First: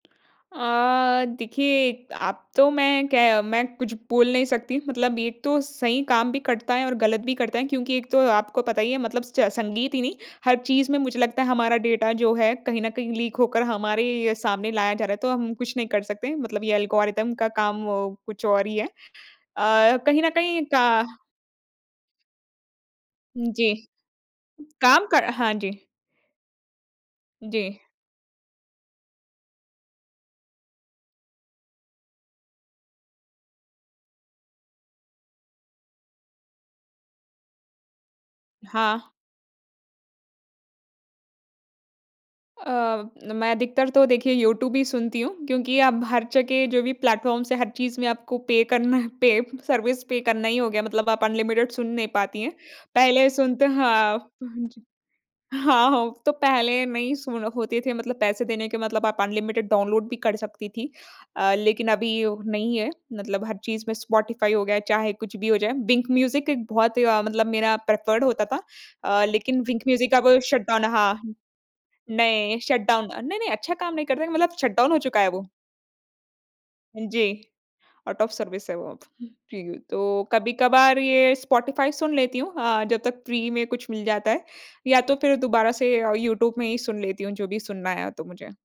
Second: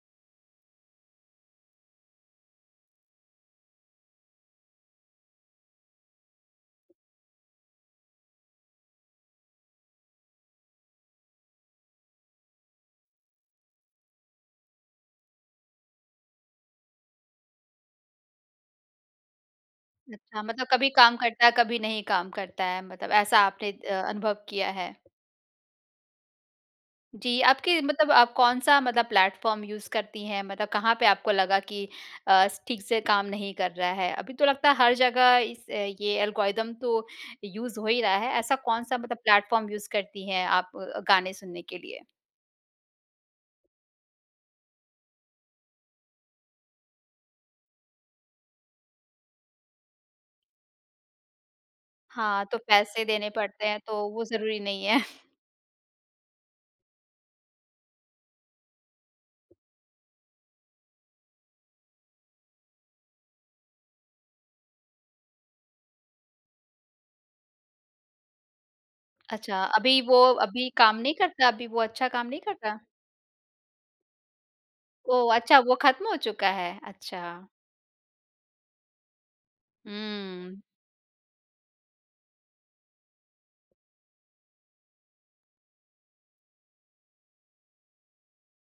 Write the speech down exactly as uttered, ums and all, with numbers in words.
अ, देखिए अब तो मैं क्य मैं कुछ बोल नहीं सकती, मतलब एक तो सही काम भी करता है और गलत भी करता है क्योंकि एक तो आपको पता ही है मतलब स्च संगीत ही नहीं। हर चीज़ में मुझे लगता है हमारा डाटा जो है कहीं न कहीं लीक होकर हमारे ही सामने लाया जा रहा है तो हम कुछ नहीं कर सकते। मतलब ये एल्गोरिदम का काम कुछ और ही है। अ, कहीं न अच्छा कहीं मतलब कभी का काम करता है, कभी नहीं काम करता है? मतलब ऐसा आपने जी, अ, अनुभव किया है। काम कर हाँ जी। जी, आपके जी। मतलब आप कौन-सा मतलब प्लेटफॉर्म यूज़ करती हैं? मतलब कहाँ पे आपको लगा कि अ, ठीक से काम नहीं कर रहा है? अभी तो लगता है हर जगह इस ये एल्गोरिदम तो यूज़ हो ही रहा है। ऐसा कौन-सा हाँ। मतलब प्लेटफ़ॉर्म यूज़ करती हैं आप गाने सुनने के लिए। अ, मैं अधिकतर तो देखिए यूट्यूब ही सुनती हूँ, क्योंकि अब हर जगह जो भी प्लेटफ़ॉर्म्स हैं हर चीज़ में आपको पे करना है पे सर्विस पे करना ही हो गया मतलब आप अनलिमिटेड सुन नहीं पाती हाँ, हैं। तो पैसे देने पहले पड़ते सुनते हैं तो वो हाँ, ज़रूरी नहीं [unintelligible] है। हाँ, हो तो पहले नहीं सु होते थे मतलब पैसे देने के मतलब आप अनलिमिटेड डाउनलोड भी कर सकती थी अ, लेकिन अभी नहीं है, मतलब हर चीज़ में स्पॉटिफाई हो गया चाहे कुछ भी हो जाए। विंक म्यूजिक एक बहुत अ, मतलब मेरा प्रिफर्ड होता था अ, लेकिन अच्छा, विंक अभी म्यूजिक वो अब शट अभी डाउन काम नहीं हाँ। करता? अभी वो अच्छा काम नहीं नहीं करता? शट डाउन अ नहीं, नहीं, अच्छा काम नहीं करते थे मतलब शट डाउन हो चुका है ओह, वो। अच्छा वो ख़त्म हो चुका है? जी, अच्छा। आउट ऑफ सर्विस है वो। जी, तो हुँ। कभी-कभार ये स्पॉटिफाई सुन लेती हूँ अ, जब तक फ़्री में कुछ मिल जाता है, या तो फिर दोबारा से अ, यूट्यूब में ही सुन लेती हूँ जो भी सुनना है तो मुझे।